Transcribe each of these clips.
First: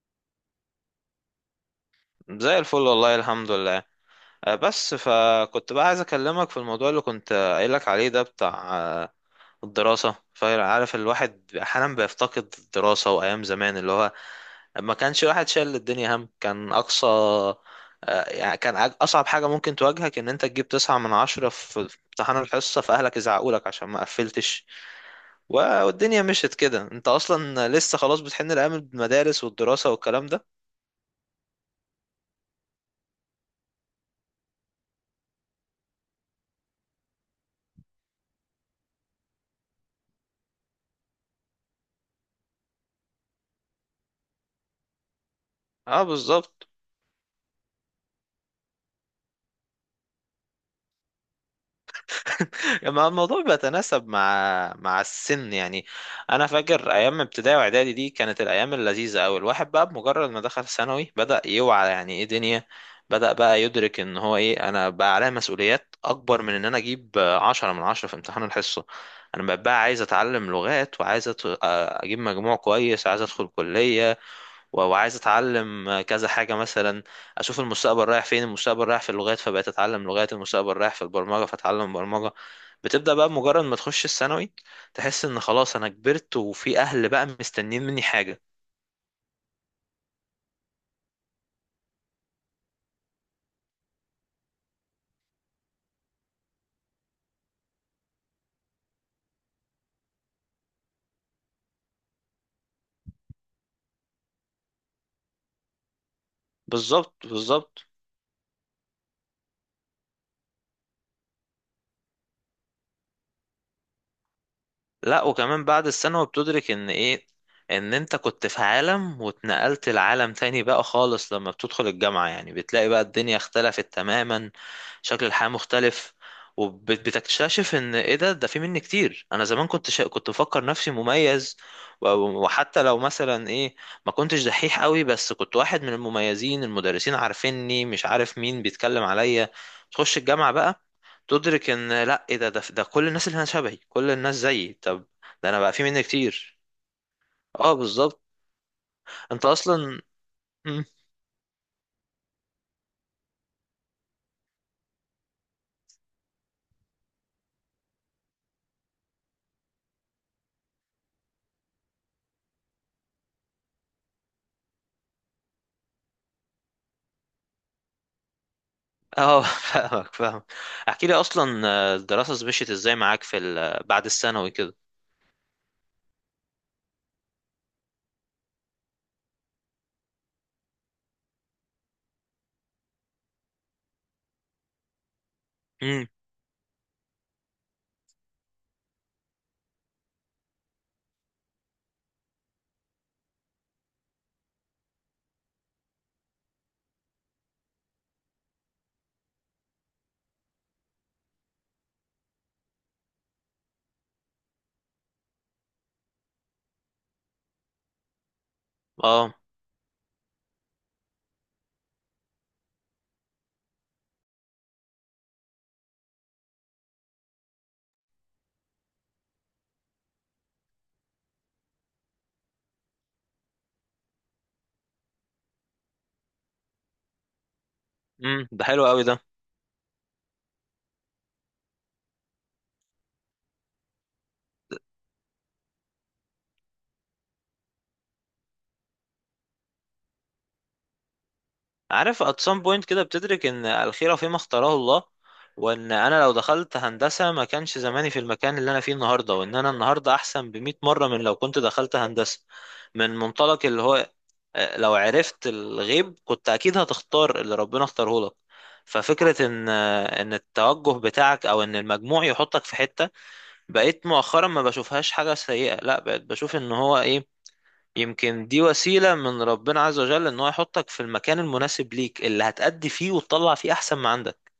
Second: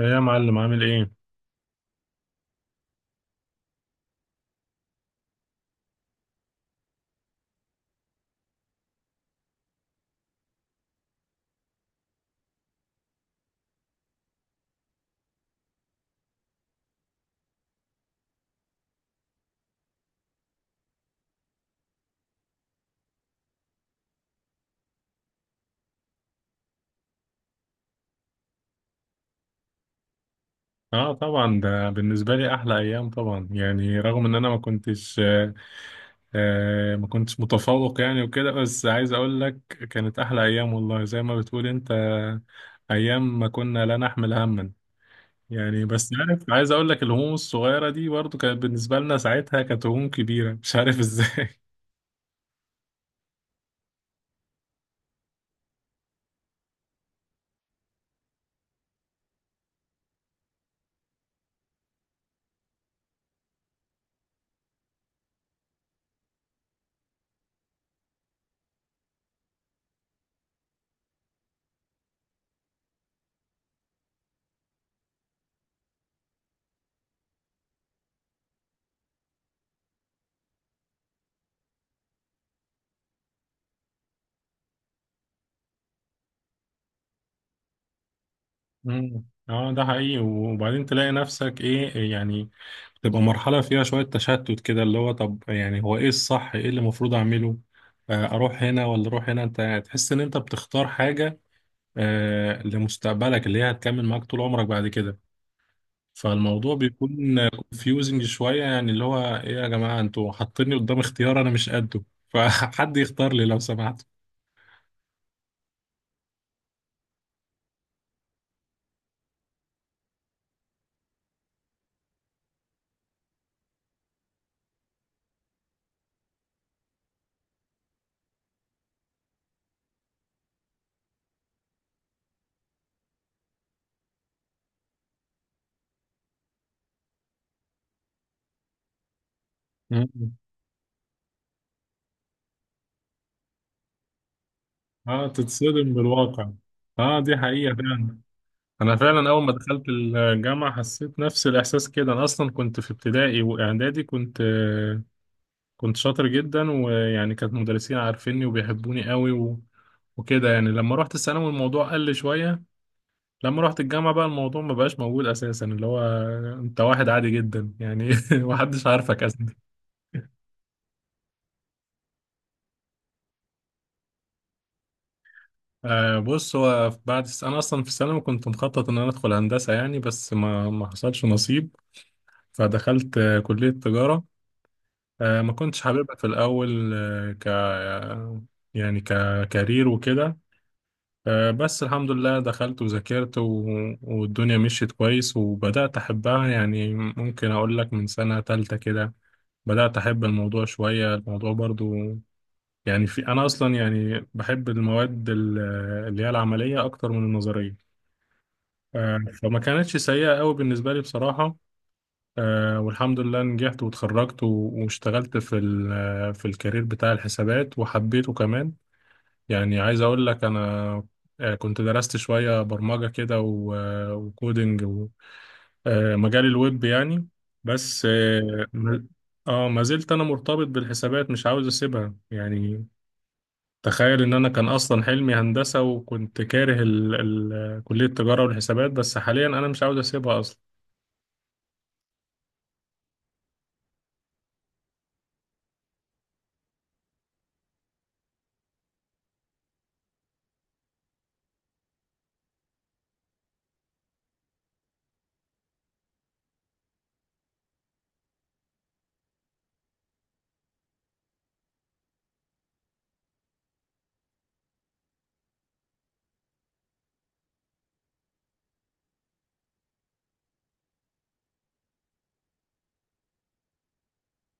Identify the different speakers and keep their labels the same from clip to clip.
Speaker 1: إيه يا معلم عامل ايه؟
Speaker 2: زي الفل والله الحمد لله. بس فكنت بقى عايز اكلمك في الموضوع اللي كنت قايلك عليه ده بتاع الدراسة. فعارف الواحد احيانا بيفتقد الدراسة وايام زمان اللي هو ما كانش الواحد شايل الدنيا هم. كان اقصى يعني كان اصعب حاجة ممكن تواجهك ان انت تجيب تسعة من عشرة في امتحان الحصة، فاهلك يزعقولك عشان ما قفلتش. والدنيا مشيت كده. انت اصلا لسه خلاص بتحن لايام المدارس والدراسة والكلام ده.
Speaker 1: اه طبعا ده بالنسبة لي احلى ايام طبعا يعني رغم ان انا ما كنتش ما كنتش متفوق يعني وكده بس عايز اقول لك كانت احلى ايام والله زي ما بتقول انت ايام ما كنا لا نحمل هما. يعني
Speaker 2: اه
Speaker 1: بس عارف
Speaker 2: بالظبط.
Speaker 1: عايز اقول لك الهموم الصغيرة دي برضو كانت بالنسبة لنا ساعتها كانت هموم كبيرة مش عارف ازاي.
Speaker 2: ما الموضوع بيتناسب مع السن يعني. انا فاكر ايام ابتدائي واعدادي دي كانت الايام اللذيذه قوي. الواحد بقى بمجرد ما دخل ثانوي بدأ يوعى يعني ايه دنيا. بدأ بقى يدرك ان هو ايه، انا بقى عليا مسؤوليات اكبر من ان انا اجيب عشرة من عشرة في امتحان الحصه. انا بقى عايز اتعلم لغات، وعايز اجيب مجموع كويس، عايز ادخل كليه. وعايز اتعلم كذا حاجه مثلا. اشوف المستقبل رايح فين. المستقبل رايح في اللغات فبقيت اتعلم لغات. المستقبل رايح في البرمجه فاتعلم برمجه. بتبدا بقى مجرد ما تخش الثانوي تحس ان خلاص انا كبرت، وفي اهل بقى مستنيين مني حاجه.
Speaker 1: مم. اه ده حقيقي، وبعدين تلاقي نفسك ايه يعني؟ تبقى مرحلة فيها شوية تشتت كده، اللي هو طب يعني هو ايه الصح، ايه اللي المفروض اعمله؟ اروح هنا ولا اروح هنا، انت تحس ان انت بتختار حاجة لمستقبلك اللي هي هتكمل معاك طول عمرك بعد كده، فالموضوع بيكون
Speaker 2: بالظبط بالظبط.
Speaker 1: confusing شوية. يعني اللي هو ايه يا جماعة، انتوا حاطيني قدام اختيار انا مش قده، فحد يختار لي لو سمحت.
Speaker 2: لا، وكمان بعد الثانوي بتدرك ان ايه، ان انت كنت في عالم واتنقلت لعالم تاني بقى خالص. لما بتدخل الجامعة يعني بتلاقي بقى الدنيا اختلفت تماما. شكل الحياة مختلف. وبتكتشف ان ايه، ده في مني كتير. انا زمان كنت كنت بفكر نفسي مميز. و- وحتى لو مثلا ايه، ما كنتش دحيح قوي بس كنت واحد من المميزين، المدرسين عارفيني، مش عارف مين بيتكلم عليا. تخش
Speaker 1: مم.
Speaker 2: الجامعة بقى تدرك ان لا، ايه ده كل الناس اللي هنا شبهي، كل الناس زيي. طب
Speaker 1: اه
Speaker 2: ده انا بقى في
Speaker 1: تتصدم
Speaker 2: مني
Speaker 1: بالواقع.
Speaker 2: كتير.
Speaker 1: اه دي حقيقة
Speaker 2: اه
Speaker 1: فعلا.
Speaker 2: بالظبط.
Speaker 1: انا فعلا اول
Speaker 2: انت
Speaker 1: ما دخلت
Speaker 2: اصلا.
Speaker 1: الجامعه
Speaker 2: مم.
Speaker 1: حسيت نفس الاحساس كده، انا اصلا كنت في ابتدائي واعدادي كنت شاطر جدا، ويعني كانت مدرسين عارفيني وبيحبوني قوي وكده. يعني لما رحت الثانوي الموضوع قل شويه، لما رحت الجامعه بقى الموضوع ما بقاش موجود اساسا، اللي هو انت واحد عادي جدا يعني محدش عارفك
Speaker 2: اه.
Speaker 1: اصلا.
Speaker 2: فاهمك. احكي لي اصلا، الدراسة مشيت ازاي معاك في بعد الثانوي كده؟
Speaker 1: بص، هو انا اصلا في الثانوي كنت مخطط ان انا ادخل هندسه يعني، بس ما حصلش نصيب. فدخلت كليه تجاره. ما كنتش
Speaker 2: امم.
Speaker 1: حاببها في الأول، آه، ك يعني ككارير وكده. بس الحمد لله دخلت وذاكرت والدنيا مشيت كويس، وبدأت أحبها. يعني ممكن أقول لك من سنة تالتة كده بدأت أحب الموضوع شوية، الموضوع برضو يعني في أنا أصلا يعني بحب اللي هي العملية أكتر من النظرية.
Speaker 2: اه.
Speaker 1: فما كانتش سيئة قوي بالنسبة لي بصراحة. والحمد لله نجحت واتخرجت واشتغلت في الكارير بتاع الحسابات وحبيته كمان. يعني عايز اقول لك انا كنت درست شوية برمجة كده وكودينج ومجال الويب يعني. بس
Speaker 2: امم، ده
Speaker 1: اه
Speaker 2: حلو قوي
Speaker 1: ما
Speaker 2: ده.
Speaker 1: ما زلت انا مرتبط بالحسابات، مش عاوز اسيبها يعني. تخيل ان انا كان اصلا حلمي هندسة، وكنت كاره ال كلية التجارة والحسابات، بس حاليا انا مش عاوز اسيبها.
Speaker 2: عارف at some point كده بتدرك ان الخيرة فيما اختاره الله. وان انا لو دخلت هندسة ما كانش زماني في المكان اللي انا فيه النهاردة، وان انا النهاردة احسن بمئة مرة من لو كنت دخلت هندسة. من منطلق اللي هو لو عرفت الغيب كنت اكيد هتختار اللي ربنا اختاره لك. ففكرة ان ان التوجه بتاعك او ان المجموع يحطك في حتة، بقيت مؤخرا ما بشوفهاش حاجة سيئة. لا، بقيت بشوف ان هو ايه، يمكن دي وسيلة من ربنا عز وجل ان هو يحطك في المكان المناسب ليك، اللي هتأدي فيه وتطلع فيه احسن ما عندك.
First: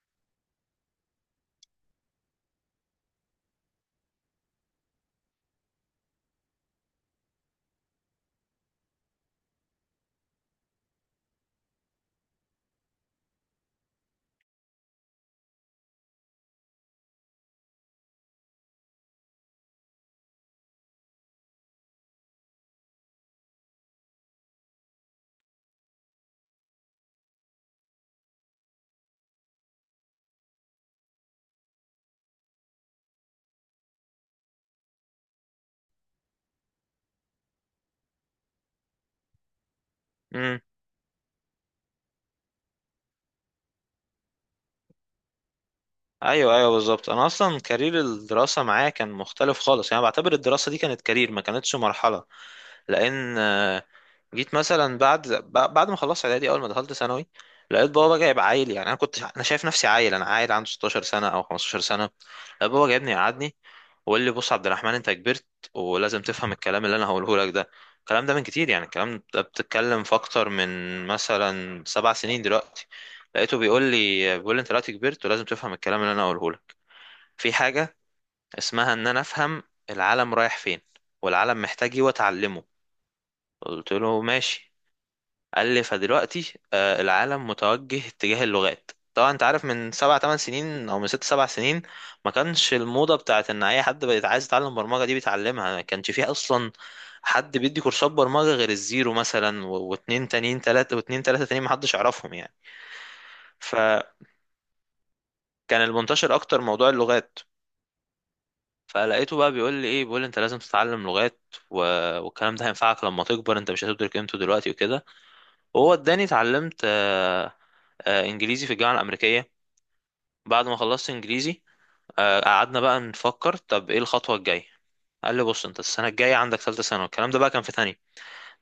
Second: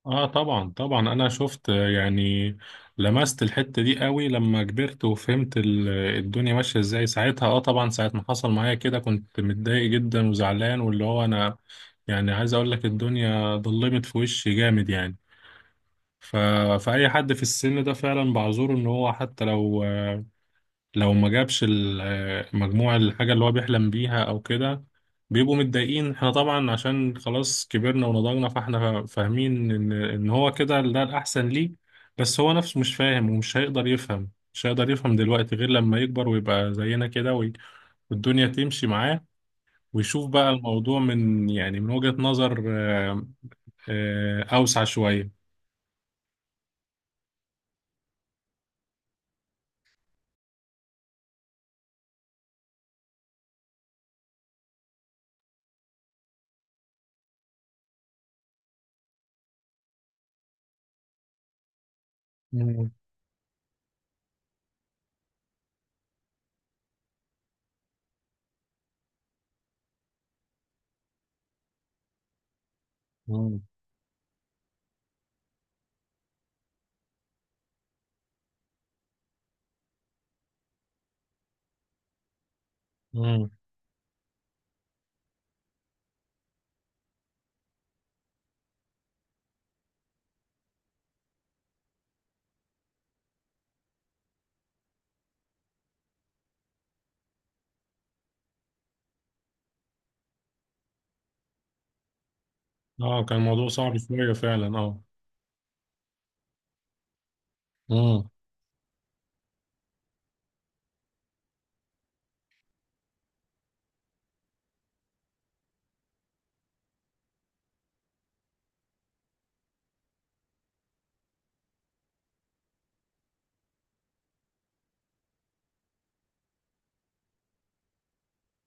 Speaker 1: اه طبعا طبعا، انا شفت يعني لمست الحتة دي قوي لما كبرت وفهمت الدنيا ماشية ازاي ساعتها. اه طبعا ساعة ما حصل معايا كده كنت متضايق جدا وزعلان، واللي هو انا يعني عايز اقول لك الدنيا ضلمت في وشي جامد يعني. ف... فأي حد في السن ده فعلا بعذره، ان هو حتى لو لو ما جابش المجموعة، الحاجة اللي هو بيحلم بيها أو كده، بيبقوا متضايقين. احنا طبعا عشان خلاص كبرنا ونضجنا، فاحنا فاهمين إن هو كده ده الأحسن ليه، بس هو نفسه مش فاهم ومش هيقدر يفهم، مش هيقدر يفهم دلوقتي غير لما يكبر ويبقى زينا كده والدنيا تمشي معاه، ويشوف بقى
Speaker 2: امم.
Speaker 1: الموضوع من يعني من وجهة نظر أوسع شوية.
Speaker 2: ايوه ايوه بالظبط. انا اصلا كارير الدراسة معايا كان مختلف خالص. يعني بعتبر الدراسة دي كانت كارير، ما كانتش مرحلة. لان جيت مثلا بعد بعد ما خلصت اعدادي، اول ما دخلت ثانوي لقيت بابا جايب عيل. يعني انا كنت، انا شايف نفسي عيل، انا عيل عنده 16 سنة او 15 سنة. لقيت
Speaker 1: مم.
Speaker 2: بابا جايبني يقعدني وقال لي: بص عبد الرحمن، انت كبرت ولازم تفهم الكلام اللي انا هقوله لك ده. الكلام ده من كتير، يعني الكلام ده بتتكلم في اكتر من مثلا 7 سنين دلوقتي.
Speaker 1: مم.
Speaker 2: لقيته بيقول لي، بيقول لي: انت دلوقتي كبرت ولازم تفهم الكلام اللي انا هقوله لك. في حاجة اسمها ان انا افهم العالم رايح فين، والعالم محتاج ايه، واتعلمه.
Speaker 1: مم.
Speaker 2: قلت له ماشي. قال لي: فدلوقتي العالم متوجه اتجاه اللغات. طبعا انت عارف من سبع تمن سنين او من ست سبع سنين ما كانش الموضة بتاعت ان اي حد بقى عايز يتعلم برمجة دي بيتعلمها. ما كانش فيه اصلا حد بيدي كورسات برمجة غير الزيرو مثلا واتنين تانيين تلاتة، واتنين تلاتة تانيين محدش يعرفهم يعني.
Speaker 1: اه كان الموضوع صعب
Speaker 2: فكان
Speaker 1: شوية فعلا اه.
Speaker 2: المنتشر اكتر موضوع اللغات.
Speaker 1: مم.
Speaker 2: فلقيته بقى بيقول لي ايه، بيقول لي: انت لازم تتعلم لغات. و... والكلام ده هينفعك لما تكبر، انت مش هتدرك قيمته دلوقتي وكده. وهو اداني، اتعلمت انجليزي في الجامعة الامريكية. بعد ما خلصت انجليزي، قعدنا بقى نفكر طب ايه الخطوه الجايه. قال لي: بص انت السنه الجايه عندك ثالثه ثانوي، الكلام ده بقى كان في تانية،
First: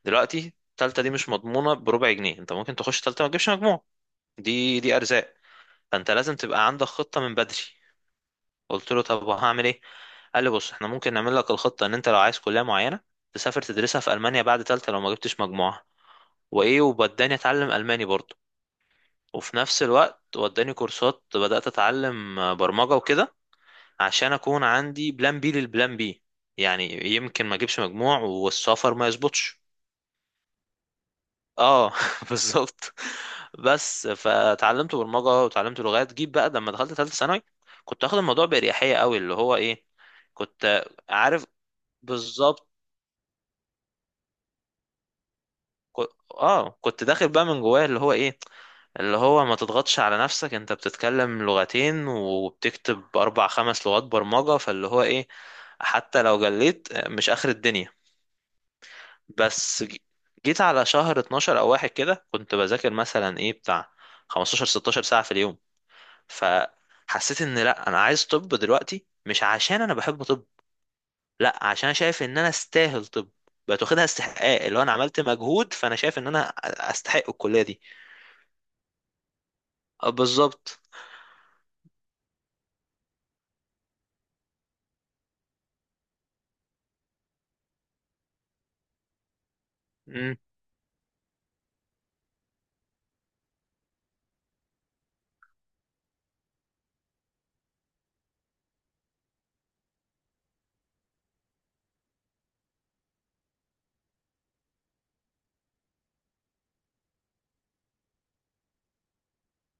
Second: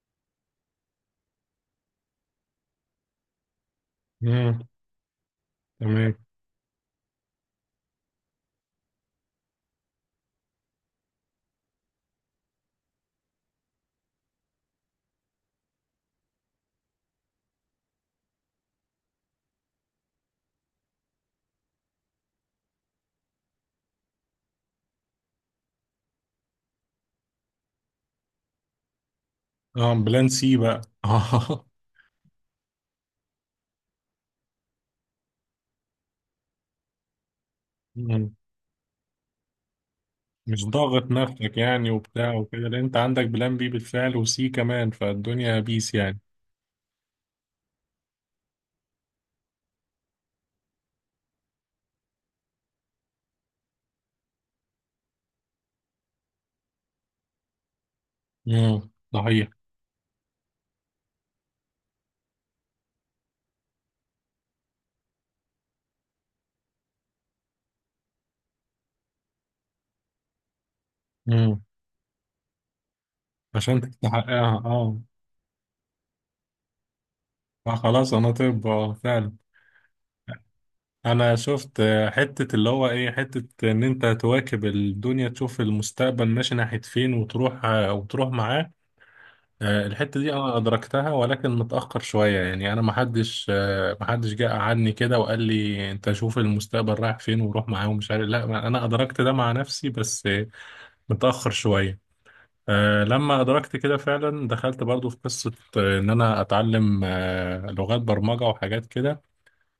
Speaker 2: دلوقتي الثالثه دي مش مضمونه بربع جنيه، انت ممكن تخش ثالثه ما تجيبش مجموع.
Speaker 1: مم.
Speaker 2: دي دي ارزاق. فانت
Speaker 1: تمام.
Speaker 2: لازم تبقى عندك خطه من بدري. قلت له طب وهعمل ايه؟ قال لي: بص احنا ممكن نعمل لك الخطه ان انت لو عايز كليه معينه تسافر تدرسها في المانيا بعد ثالثه لو ما جبتش مجموعه. وايه، ووداني اتعلم الماني برضه. وفي نفس الوقت وداني كورسات بدات اتعلم برمجه وكده عشان اكون عندي بلان بي للبلان بي، يعني يمكن ما اجيبش مجموع والسفر ما يظبطش.
Speaker 1: اه بلان سي بقى اه.
Speaker 2: اه بالظبط. بس فتعلمت برمجه وتعلمت لغات. جيب بقى لما دخلت ثالثه ثانوي كنت اخد
Speaker 1: مم.
Speaker 2: الموضوع باريحيه قوي. اللي هو ايه،
Speaker 1: مش
Speaker 2: كنت
Speaker 1: ضاغط
Speaker 2: عارف
Speaker 1: نفسك يعني وبتاع وكده،
Speaker 2: بالظبط.
Speaker 1: لان انت عندك بلان بي بالفعل وسي كمان، فالدنيا بيس يعني.
Speaker 2: اه كنت داخل بقى من جواه اللي هو ايه، اللي هو ما تضغطش على نفسك، انت بتتكلم لغتين وبتكتب اربع خمس لغات برمجه، فاللي هو ايه، حتى لو جليت مش اخر الدنيا.
Speaker 1: صحيح.
Speaker 2: بس جيت على شهر 12 او واحد كده كنت بذاكر مثلا ايه بتاع 15 16 ساعة في اليوم. فحسيت ان لا، انا عايز طب، دلوقتي مش عشان انا بحب طب،
Speaker 1: امم،
Speaker 2: لا عشان أنا شايف ان انا استاهل طب.
Speaker 1: عشان
Speaker 2: بقت واخدها
Speaker 1: تحققها
Speaker 2: استحقاق، اللي هو انا
Speaker 1: اه.
Speaker 2: عملت مجهود فانا شايف ان انا استحق الكلية دي.
Speaker 1: فخلاص انا طب اه فعلا.
Speaker 2: بالظبط.
Speaker 1: انا شفت حتة، اللي هو ايه، حتة ان انت تواكب الدنيا، تشوف المستقبل ماشي ناحية فين وتروح وتروح معاه. الحتة دي
Speaker 2: امم.
Speaker 1: أنا أدركتها ولكن متأخر شوية يعني، أنا محدش محدش جه قعدني كده وقال لي أنت شوف المستقبل رايح فين وروح معاه ومش عارف، لا أنا أدركت ده مع نفسي بس متأخر شوية. لما أدركت كده فعلا دخلت برضو في قصة إن أنا أتعلم لغات برمجة وحاجات كده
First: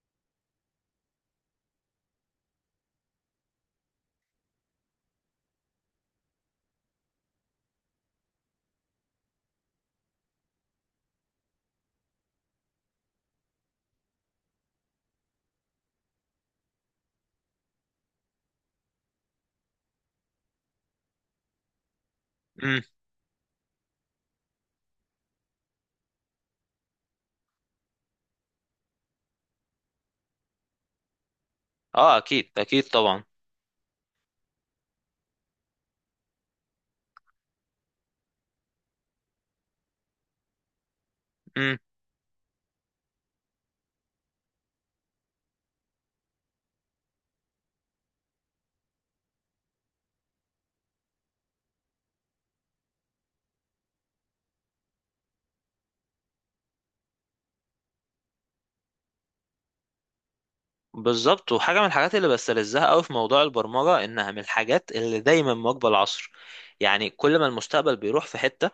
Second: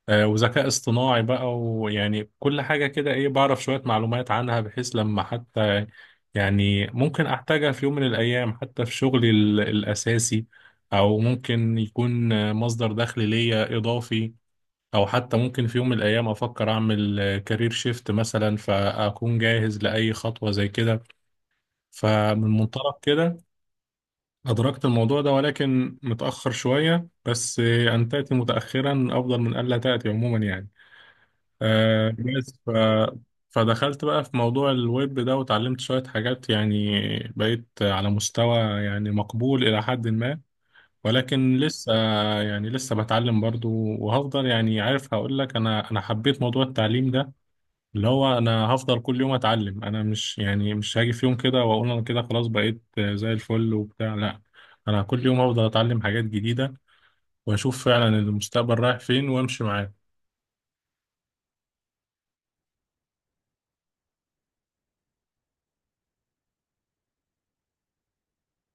Speaker 1: وذكاء اصطناعي بقى، ويعني كل حاجة كده ايه، بعرف شوية معلومات عنها بحيث لما حتى يعني ممكن احتاجها في يوم من الايام، حتى في الاساسي، او ممكن يكون مصدر دخل ليا اضافي، او حتى ممكن في يوم من الايام افكر اعمل كارير شيفت مثلا، فاكون جاهز لاي خطوة زي كده. فمن
Speaker 2: امم.
Speaker 1: منطلق كده أدركت الموضوع ده، ولكن متأخر شوية. بس أن تأتي متأخرا أفضل من ألا تأتي عموما يعني. آه
Speaker 2: اه اكيد
Speaker 1: بس ف...
Speaker 2: اكيد طبعا.
Speaker 1: فدخلت بقى في موضوع الويب ده وتعلمت شوية حاجات يعني، بقيت على مستوى يعني مقبول إلى حد ما، ولكن
Speaker 2: امم.
Speaker 1: لسه يعني لسه بتعلم برضو. وهفضل، يعني عارف هقول لك، أنا حبيت موضوع التعليم ده، اللي هو أنا هفضل كل يوم أتعلم. أنا مش يعني مش هاجي في يوم كده وأقول أنا كده خلاص بقيت زي الفل وبتاع، لا، أنا كل يوم هفضل أتعلم حاجات جديدة، وأشوف فعلا المستقبل رايح فين وأمشي معاه.
Speaker 2: بالظبط. وحاجة من الحاجات اللي بستلذها قوي في موضوع البرمجة انها من الحاجات اللي دايما مواكبة العصر. يعني كل ما المستقبل بيروح في حتة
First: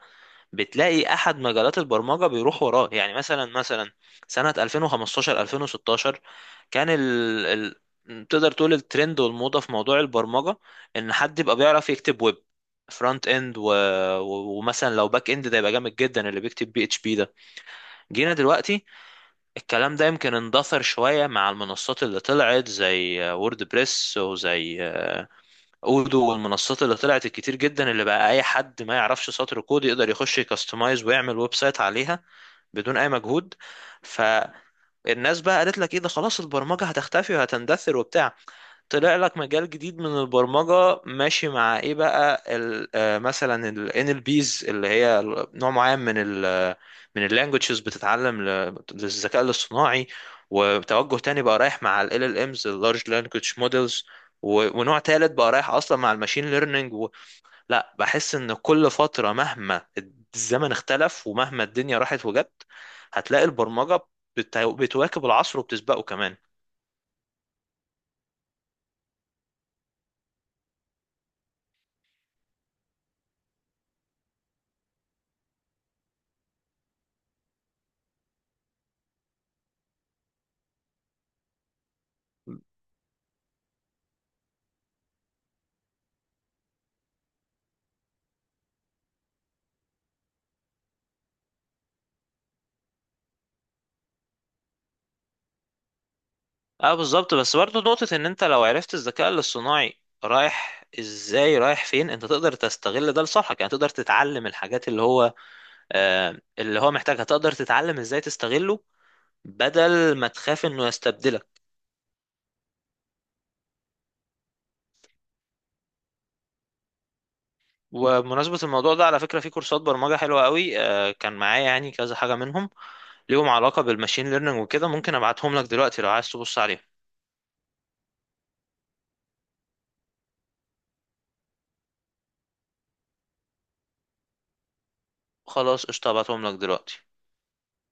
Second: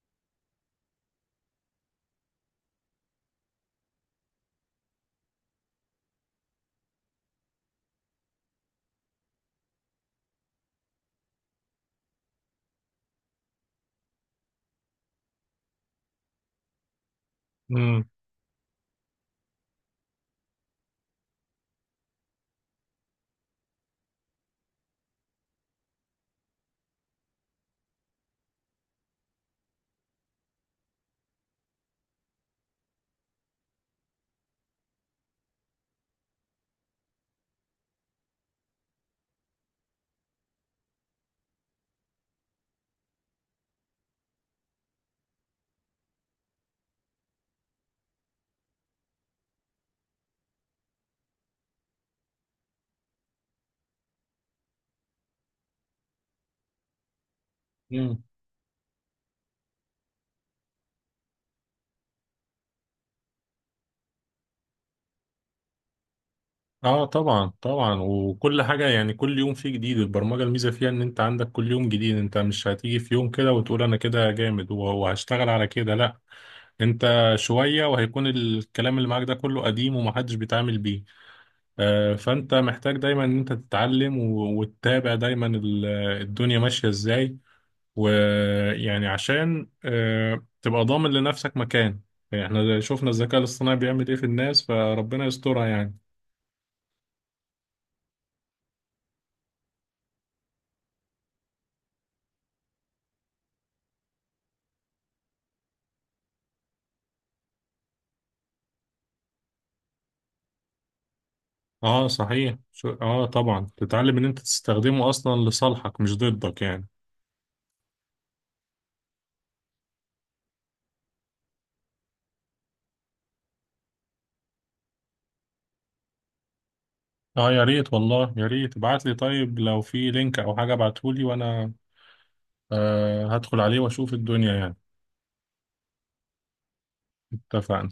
Speaker 2: بتلاقي احد مجالات البرمجه بيروح وراه. يعني مثلا سنه 2015 2016 كان تقدر تقول الترند والموضه في موضوع البرمجه ان حد يبقى بيعرف يكتب ويب فرونت اند، ومثلا لو باك اند ده يبقى جامد جدا، اللي بيكتب بي اتش بي ده. جينا دلوقتي الكلام ده يمكن اندثر شويه مع المنصات اللي طلعت زي وورد بريس وزي اودو، والمنصات اللي طلعت الكتير جدا، اللي بقى اي حد ما يعرفش سطر كود يقدر يخش يكستمايز ويعمل ويب سايت عليها بدون اي مجهود. فالناس بقى قالت لك ايه، ده خلاص البرمجة هتختفي وهتندثر وبتاع. طلع لك مجال جديد من البرمجة ماشي مع ايه بقى، مثلا ال NLPs اللي هي نوع معين من ال من ال languages بتتعلم للذكاء الاصطناعي. وتوجه تاني بقى رايح مع ال LLMs، ال إمز، ال large language models. ونوع تالت بقى رايح اصلا مع الماشين ليرنينج لا،
Speaker 1: امم.
Speaker 2: بحس ان كل فترة مهما الزمن اختلف ومهما الدنيا راحت وجت هتلاقي البرمجة بتواكب العصر وبتسبقه كمان.
Speaker 1: اه طبعا طبعا، وكل حاجة يعني كل يوم فيه جديد. البرمجة الميزة فيها ان انت عندك كل يوم جديد، انت مش هتيجي في يوم كده وتقول انا كده جامد وهشتغل على كده، لا، انت شوية وهيكون الكلام اللي معاك ده كله قديم ومحدش بيتعامل بيه. فانت محتاج دايما ان انت تتعلم وتتابع دايما الدنيا ماشية ازاي، ويعني عشان تبقى ضامن لنفسك مكان. يعني احنا شفنا الذكاء الاصطناعي بيعمل ايه في الناس، فربنا يسترها يعني.
Speaker 2: اه بالظبط. بس برضه نقطة ان انت لو عرفت الذكاء الاصطناعي رايح ازاي رايح فين انت تقدر تستغل ده لصالحك. يعني تقدر تتعلم الحاجات اللي هو اللي هو محتاجها، تقدر تتعلم ازاي تستغله بدل ما تخاف انه يستبدلك.
Speaker 1: اه صحيح، شو اه طبعا، تتعلم ان انت تستخدمه اصلا لصالحك مش ضدك يعني.
Speaker 2: وبمناسبة الموضوع ده على فكرة، في كورسات برمجة حلوة قوي، آه كان معايا يعني كذا حاجة منهم ليهم علاقة بالماشين ليرنينج وكده، ممكن ابعتهم لك دلوقتي لو عايز تبص عليهم.
Speaker 1: اه يا ريت والله، يا ريت ابعت لي، طيب لو في لينك او حاجة ابعتهولي وانا هدخل عليه واشوف الدنيا يعني.
Speaker 2: خلاص قشطة، هبعتهم لك دلوقتي.
Speaker 1: اتفقنا.